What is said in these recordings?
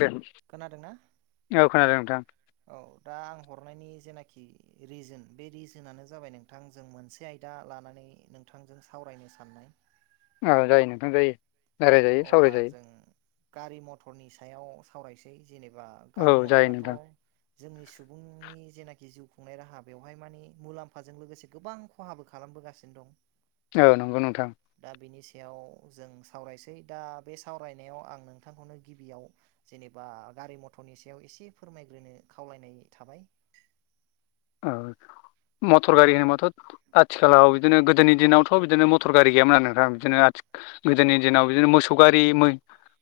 दे खोनादोंना औ खोनादों नोंथां औ दा आं हरनायनि जेनाखि रिजोन बे रिजोनानो जाबाय नोंथां जों मोनसे आयदा लानानै नोंथांजों सावरायनो साननाय ओ जायो नोंथां जायो रायलायजायो अब्ला सावरायजायो जों गारि मथरनि सायाव सावरायनोसै जेनेबा गारि औ जायो मथराथ' नोंथां जोंनि सुबुंनि जेनाखि जिउ खुंनाय राहा बेवहाय मानि मुलाम्फाजों लोगोसे गोबां खहाबो खालामो बोगासिनो दं। औ नंगौ नोंथां याव जों सावरायसै। दा बे सावरायनायाव आं नोंथांखौनो गिबियाव जेनेबा गारि मथरनि सायाव एसे फोरमाय -नो खावलायनाय थाबाय औ। मटर गारि होनोबाथ' आथिखालाव बिदिनो गोदोनि दिनावथ' बिदिनो मटर गारि गैयामोन आरो नोंथां बिदिनो आथि गोदोनि दिनाव बिदिनो मोसौ गारि मै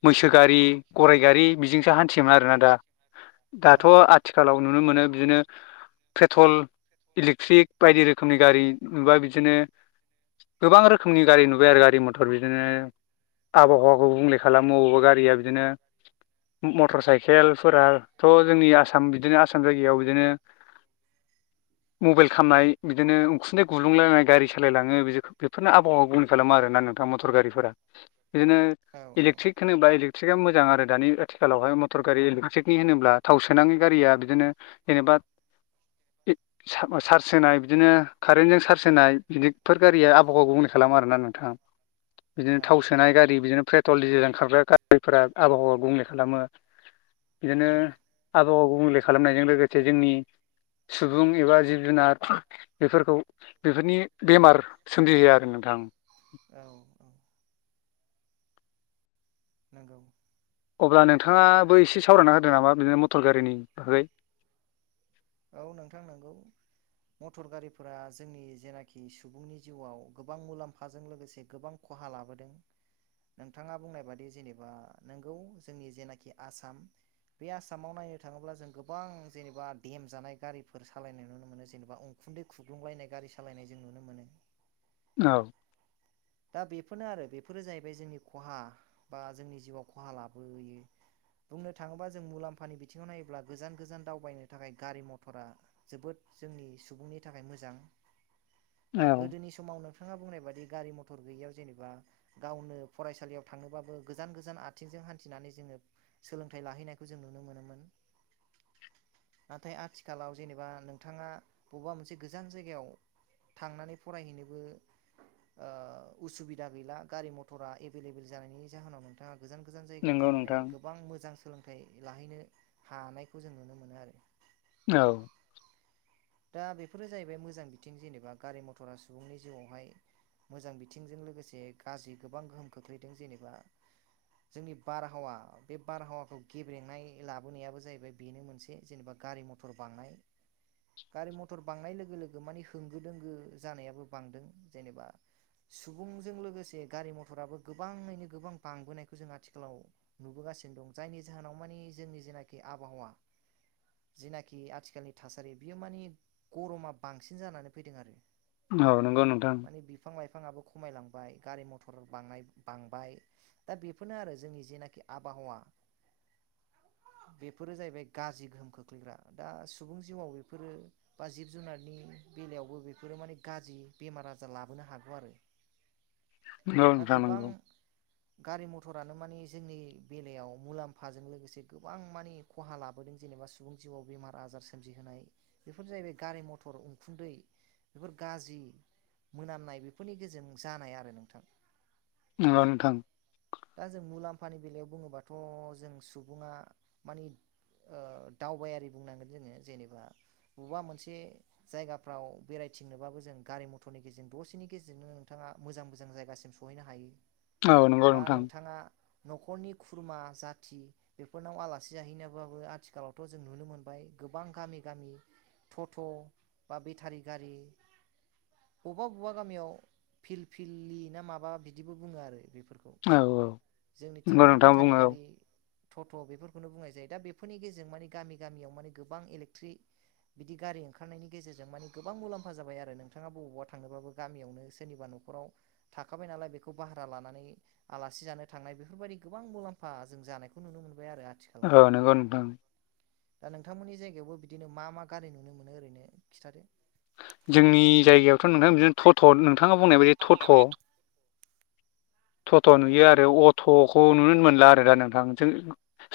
मैसो गारि गराइ गारि बिजोंसो हान्थियोमोन आरोना दा औ दाथ' आथिखालाव नुनो मोनो बिदिनो पेट्रल इलेक्ट्रिक बायदि रोखोमनि गारि नुबा बिदिनो गोबां रोखोमनि गारि नुबाय आरो गारि मथर बिदिनो आबहावाखौ गुबुंले खालामो बबेबा गारिया बिदिनो मटर साइकेलफोराथ' जोंनि आसाम बिदिनो आसाम जायगायाव बिदिनो मबाइल खामनाय बिदिनो उखुन्दै गुलुंलायनाय गारि सालायलाङो बि बेफोरनो आबहावा खालामो आरो नोंथां मथर गारिफोरा बिदिनो औ औ इलेकट्रिक होनोब्ला इलेकट्रिकआ मोजां आरो। दानि आथिखालावहाय मटर गारि इलेकट्रिकनि होनोब्ला थाव सोनाङि गारिया बिदिनो जेनेबा चार्ज होनाय बिदिनो कारेन्टजों चार्ज होनाय बिदिफोर गारिया आबहावा गुबुंले खालामो आरोना नोंथाङा औ बिदिनो थाव सोनाय गारि बिदिनो पेट्रल डिजेल ओंखारग्रा गारिफोरा आबहावा गुंबुंले खालामो औ बिदिनो आबहावाखौ गुबुंले खालामनायजों लोगोसे जोंनि सुबुं एबा जिब जुनार बेफोरखौ बेफोरनि बेमार सोमजिहोयो आरो नोंथां औ-औ। नोंगौ। अब्ला नोंथाङाबो एसे सावरायना होदो नामा बिदिनो मटर गारिनि बागै औ नोंथां नंगौ। मथर गारिफोरा जोंनि जेनाखि सुबुंनि जिउआव गोबां मुलाम्फाजों लोगोसे गोबां ख खहा लाबोदों। नोंथाङा बुंनाय बादि जेनेबा नोंगौ जोंनि जेनाखि आसाम बे आसामाव नायनो थाङोब्ला जों गोबां जेनेबा देम जानाय गारिफोर सालायनाय नुनो मोनो जेनेबा उखुन्दै खुग्लुंलायनाय गारि सालायनाय जों नुनो मोनो औ दा बेफोरनो आरो बेफोरो जाहैबाय जोंनि खहा बा जोंनि जिउआव खहा लाबोयो बुंनो थाङोबा जों मुलाम्फानि बिथिङाव नायोब्ला गोजान गोजान दावबायनो थाखाय गारि मथरा जोबोद जोंनि सुबुंनि थाखाय मोजां दा औ गोदोनि समाव नोंथाङा बुंनाय बादि गारि म मथर गैयियाव जेनेबा गावनो फरायसालियाव थाङोबाबो गोजान गोजान आथिंजों हान्थिनानै जोङो सोलोंथाइ लाहैनायखौ जों नुनो मोनोमोन। नाथाय आथिखालाव जेनेबा नोंथाङा बबेबा मोनसे गोजान जायगायाव थांनानै फरायहैनोबो उसुबिदा गैला गारि मथरा एभेलेबेल जानायनि जाहोनाव नोंथाङा गोजान गोजान जायगायाव नंगौ थांनानै नोंथां गोबां मोजां सोलोंथाइ लाहैनो थानायखौ जों नुनो मोनो आरो। औ दा बेफोरो जाहैबाय मोजां बिथिं जेनेबा गारि मथरा सुबुंनि जिउआवहाय मोजां बिथिंजों लोगोसे गाज्रि गोबां गोहोम खोख्लैदों जेनेबा जोंनि बारहावा बे बारहावाखौ गेब्रेंनाय लाबोनायाबो जाहैबाय बेनो मोनसे जेनेबा गारि मथर बांनाय गारि मथर बांनाय लोगो-लोगो मानि होंगो दोंगो जानायाबो बांदों जेनेबा। सुबुंजों लोगोसे गारि मथराबो गोबाङैनो गोबां बांबोनायखौ जों आथिखालाव नुबोगा सिनो दं जायनि जाहोनाव मानि जोंनि जेनाखि आबहावा जिनाखि आथिखालनि थासारि बियो मानि गरमा बांसिन जानानै फैदों आरो औ नंगौ नोंथां बिफाङाबो खमायलांबाय गारि मथर बांनाय बांबाय दा बेफोरनो आरो जोंनि जेनाखि आबहाव ना बेफोरो जाहैबाय गाज्रि गोहोम खोख्लैग्रा दा सुबुं जिउआव बेफोरो बा जिब जुनारनि बेलायावबो बेफोरो माने गाज्रि बेमार आजार लाबोनो हागौ आरो। [inaudible] औ दा नोंथां गोबां नंगौ। गारि मथरानो माने जोंनि बेलायाव मुलाम्फाजों लोगोसे गोबां माने खहा लाबोदों जा जेनेबा सुबुं जिउआव बेमार आजार सोमजिहोनाय। बेफोर जाहैबाय गारि मथर उखुन्दै बेफोर गाज्रि मोनामनाय बेफोरनि गेजेरजों जानाय आरो नोंथां नंगौ नोंथां। दा जों मुलाम्फानि बेलायाव बुङोबाथ' जों सुबुङा मानि ओ दावबायारि बुंनांगोन जोङो जेनेबा बबेबा मोनसे जायगाफ्राव बेरायथिंनोबाबो जों गारि मथरनि गेजेरजों दसेनि गेजेरजोंनो नोंथां मोजां मोजां जायगासिम सहैनो हायो औ नंगौ बा नोंथां। नोंथाङा न'खरनि खुरमा जाथि बेफोरनाव आलासि जाहैनोबाबो आथिखालावथ' जों नुनो मोनबाय गोबां गामि गामि थ'थ' बा बेथारि गारि बबेबा बबेबा गामियाव फिल फिललि ना माबा बिदिबो बुङो आरो बेफोर औ औ होनबा नोंथाङा बुङो औ थ'थ' बेफोरखौनो बुंनाय जायो दा बेफोरनि गेजेरजों माने गामि गामियाव माने गोबां इलेक्ट्रि बिदि गारि ओंखारनायनि गेजेरजों माने गोबां मुलाम्फा जायबाय आरो नोंथाङा बबावबा थांनोबाबो गामियावनो सोरनिबा न न'खराव थाखाबाय नालाय बेखौ भारा लानानै आलासि जानो थांनाय बेफोरबायदि गोबां मुलाम्फा जों जानायखौ नुनो मोनो। औ नंगौ नोंथां। दा नोंथांमोननि जायगायावबो बिदिनो मा मा गारि नुनो मोनो ओरैनो खिन्थादो जोंनि जायगायावथ' नोंथां बिदिनो थ'थ' नोंथाङा बुंनाय बायदि थ'थ' थ'थ' औ नुयो आरो अथ' खौ नुनो मोनला आरो दा नोंथां जों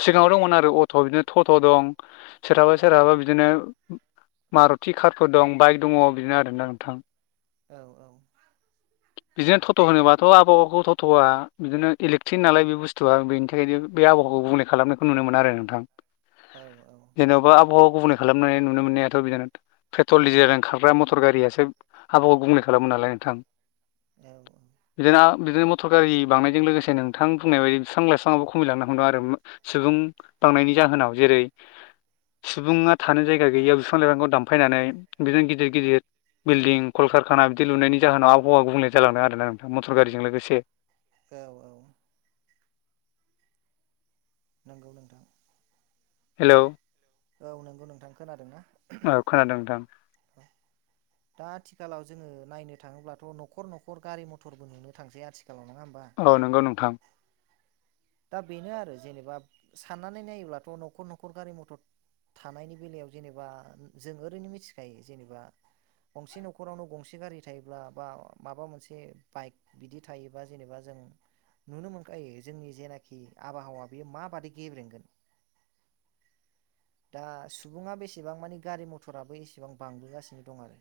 सिगाङाव दंमोन आरो अथ' बिदिनो थ'थ' दं सोरहाबा सोरहाबा बिदिनो मारुथि कारफोर दं बाइक दङ बिदिनो आरोना नोंथां। औ औ। बिदिनो थट' होनोबाथ' आबहखौ थटथ'आ बिदिनो इलेकटिक नालाय बे बुस्थुआ बेनि थाखायनो बे आबहावाखौ गुबुंनायखौ नुनो मोनो आरो नोंथां जेन'बा आबहावा अबुनो खालामनाय नुनो मोननायाथ' [unintelligible] पेथल डिजेलजों खारग्रा मटर गारियासो हाबावा गुबुंले खालामनो। दालाय नोंथां औ औ बिदिनो आ- बिदिनो मथर गारि बांनायजों लोगोसे नोंथां बुंनाय बायदि बिफां लाइफांङाबो खमायलांनो हमदों आरो सुबुं थांनायनि जाहोनाव जेरै सुबुङा थानो जायगा गैयियाव बिफां लाइफांखौ दामफायनानै बिदिनो गिदिर गिदिर बिल्डिं कलकारखाना बिदि लुनायनि जाहोनाव आबहावा गुबुंले जालांदों आरोना नोंथां मटर गारिजों लोगोसे औ औ। नंगौ नोंथां हेल'। औ नोंगौ नोंथां खोनादों ना औ खोनादों नोंथां। [unintelligible] दा आथिखालाव जोङो नायनो थाङोब्लाथ' न'खर न'खर गारि मथरबो नुनो थांसै आथिखा औ नोंगौ नोंथां दा बेनो आरो जेनेबा साननानै नायोब्लाथ' न'खर न'खर गारि मथर थानायनि बेलायाव जेनेबा जों ओरैनो मिथिखायो जेनेबा गंसे न'खरावनो गंसे गारि थायोब्ला बा माबा मोनसे बाइक बिदि थायोबा जेनेबा जों नुनो मोनखायो जोंनि जेना आबहावा बेयो माबादि गेब्रेंगोन दा सुबुङा बेसेबां मानि गारि मथराबो एसेबां बांबोगासिनो दं आरो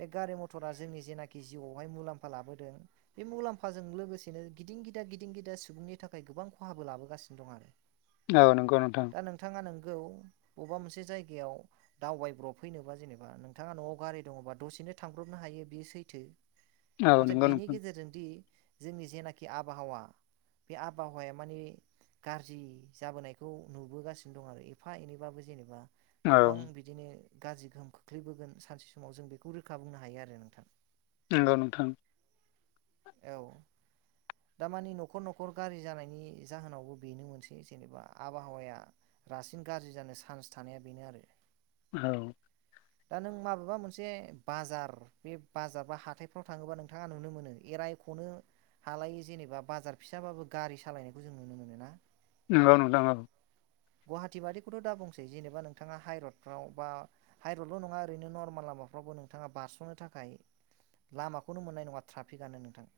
बे गारि मथरा जोंनि जेनाखि जिउआवहाय मुलाम्फा लाबोदों बे मुलाम्फाजों लोगोसेनो गिदिं गिदा गिदिं गिदा सुबुंनि थाखाय गोबां खहाबो लाबोगासिनो दं आरो औ नोंगौ नोंथां। ङा नोंगौ अबा मोनसे जायगायाव दावबायब्रब फैनोबा जेनेबा नोंथाङा न'आव गारि दङबा दसेनो थांब्रबनो हायो बेयो सैथो औ नाथाय नंगौ बिनि नोंथां गेजेरजोंदि जोंनि जेनाखि आबहावा बे आबहावाया मानि गाज्रि जाबोनायखौ नुबोगासिनो दं आरो एफा एनैबाबो जेनेबा औ गोबां बिदिनो गाज्रि गोहोम खोख्लैबोगोन सानसे समाव जों बेखौ रोखा बुंनो हायो आरो नोंथां नोंगौ नोंथां औ। दारमानि न'खर न'खर गारिरि जानायनि जाहोनावबो बेनो मोनसै जेनेबा आबहावाया रासिन गाज्रि जानो चान्स थानाया बेनो आरो औ। दा नों माबेबा मोनसे बाजार बे बाजार बा हाथायफ्राव थाङोबा नोंथाङा नुनो मोनो एरायख'नो हालायि जेनेबा बाजार फिसाबाबो गारि सालायनायखौ जों नुनो मोनो आरो ना? नंगौ नोंथां औ। गुवाहाटि बादिखौथ' दाबुंसै जेनेबा नोंथाङा हाइरडफ्राव बा हाइरडल' नङा ओरैनो नर्माल लामाफ्रावबो नोंथाङा बारस'नो थाखाय लामाखौनो मोननाय नङा ट्राफिकआनो नोंथां।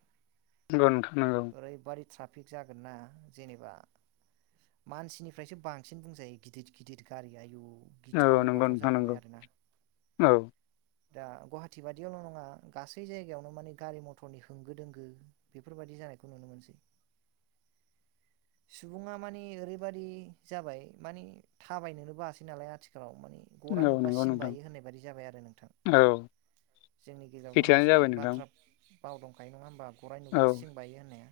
नोंगौ नोथां नोंगौ।। ओरैबादि ट्राफिक जागोन ना जेनेबा मानसिनि ओमफ्रायसो बांसिन बुंजायो गिदिद गिदिद गारि आयु औ गिथाव नोंगौ बाथाव नोंथां जाखाबाय नोंगौ आरोना औ। दा गुवाहाटि बादियावल' नङा गासै जायगायावनो मानि गारि मथरनि होंगो दोंगो बेफोरबायदि जानायखौ नुनो मोनसै सुबुङा माने ओरैबायादि जाबाय मानि थाबायनोनो बासै नालाय आथिखाल औ मानि गराइ औ नुबा नंगौ सिं नोंथां बायो होननाय बायदि जाबाय आरो नोंथां। औ जोंनि गेजेरावथ' सैथोआनो मोनसे जाबाय नोंथां बाथ्रा बाव दंखायो नङा होमबा गरायाइ औ नुब्ला सिं बायो होननाया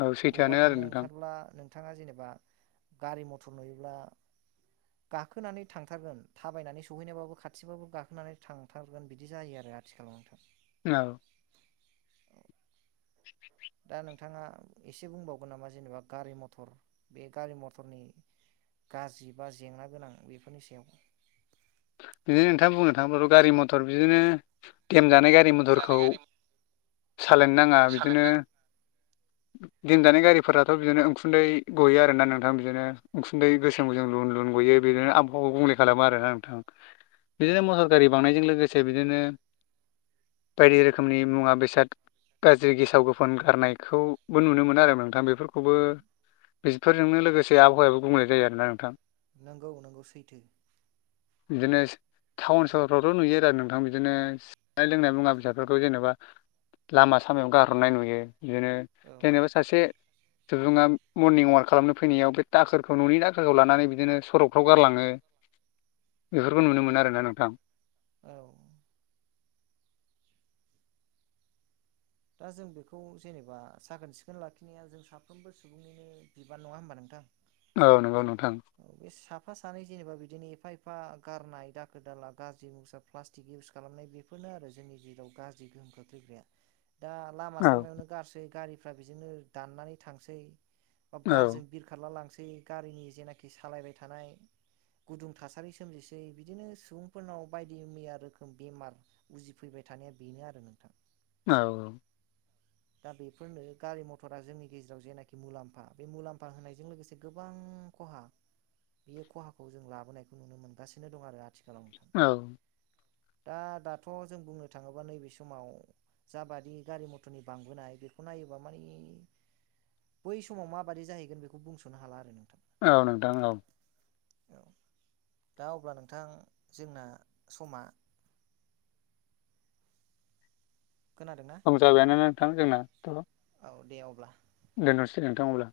औ बबावबा सैथोआनो आरो थांनो नोंथां ओंखारब्ला नोंथाङा जेनेबा गारि मथर नुयोब्ला गाखोनानै थांथारगोन थाबायनानै सहैनायबाबो खाथिबाबो गाखोनानै थांथारगोन बिदि जायो आरो। बे आथिखालावथार। औ। दा नोंथाङा एसे बुंबावगोन नामा जेनेबा गारि मथर बे गारि मथरनि गाज्रि बा जेंना गोनां बेफोरनि सायाव? बिदिनो नोंथां बुंनो थाङोब्लाथ' गारि मथर बिदि खेम नाय गारि मथरखौ सालायनो नाङा बिदिनो [unintelligible] दिन दानाय गारिफोराथ' बिदिनो उखुन्दै गयो आरोना नोंथां बिदिनो उखुन्दै गोसोम गोसोम लुन लुन ग बेयो बेदिनो आबहावाखौ गुबुंले खालामो आरो ना नोंथां। औ बिदिनो मटर गारि बांनायजों लोगोसे बिदिनो बायदि रोखोमनि मुवा बेसाद गाज्रि गेसाव गोफोन गारनायखौबो नुनो मोनो आरो नोंथां बेफोरखौबो बेफोरजोंनो लोगोसे आबहावायाबो बुंलनाय जायो आरोना नोंथां। नोंगौ नंगौ सैथो। बिदिनोस टाउन सहरफ्रावथ' नुयो आरो नोंथां बिदिनो जानाय लोंनाय मुवा बेसादफोरखौ जेनेबा लामा सामायाव गारहरनाय नुयो बिदिनो औ जेनेबा सासे सुबुंङा मर्निं अवाक खालामनो फैनायाव बे दाखोरखौ न'नि दाखोरखौ लानानै बिदिनो सरकफ्राव गारलाङो [inaudible] बेफोरखौ नुनो औ मोनो आरोना नोंथां‌। औ दा जों बेखौ जेनेबा साखोन सिखोन लाखिनाया जों साफ्रोमबो सुबुंनिनो बिबान नङा होमबा नोंथां। औ नोंगौ नों बे साफा सानै जेनेबा बिदिनो एफा एफा गारनाय दाखोर दाला गाज्रि मुसारा प्लास्टिक इउस खालामनाय बेफोरनो आरो जों नि गेजेराव गाज्रि गोहोम खोख्लैगाया दा लामा औ सामायावनो गारसै गारिफ्रा बिदिनो दाननानै थांसै। बा औ बारजों बिरखारला लांसै गारिनि जेनाखि सालायबाय थानाय। गुदुं थासारि सोमजिसै बिदिनो सुबुंफोरनाव बायदि मैया रोखोम बेमार उजिफैबाय थानाया बेनो आरो नोंथां। औ औ। दा बेफोरनो गारि मथरा जोंनि गेजेराव जेनाखि मुलाम्फा बे मुलाम्फा होनायजों लोगोसे गोबां बां खहा बेयो खहाखौ जों लाबोनायखौ नुनो मोनगासिनो दं आरो आथिं औ। दा दाथ' जों बुंनो थाङोबा नैबे समाव जाबादि गारि मथरनि बांबोनाय बेखौ नायोबा माने बै समाव माबादि जाहैगोन बेखौ बुंस'नो हाला आरो नोंथां। औ नोंथां औ। औ। दा अब्ला नोंथां जोंना समा खोनादोंना औ जाबायानो नोंथां जोंनाथ'। औ दे अब्ला। दोननोसै नोंथां अब्ला।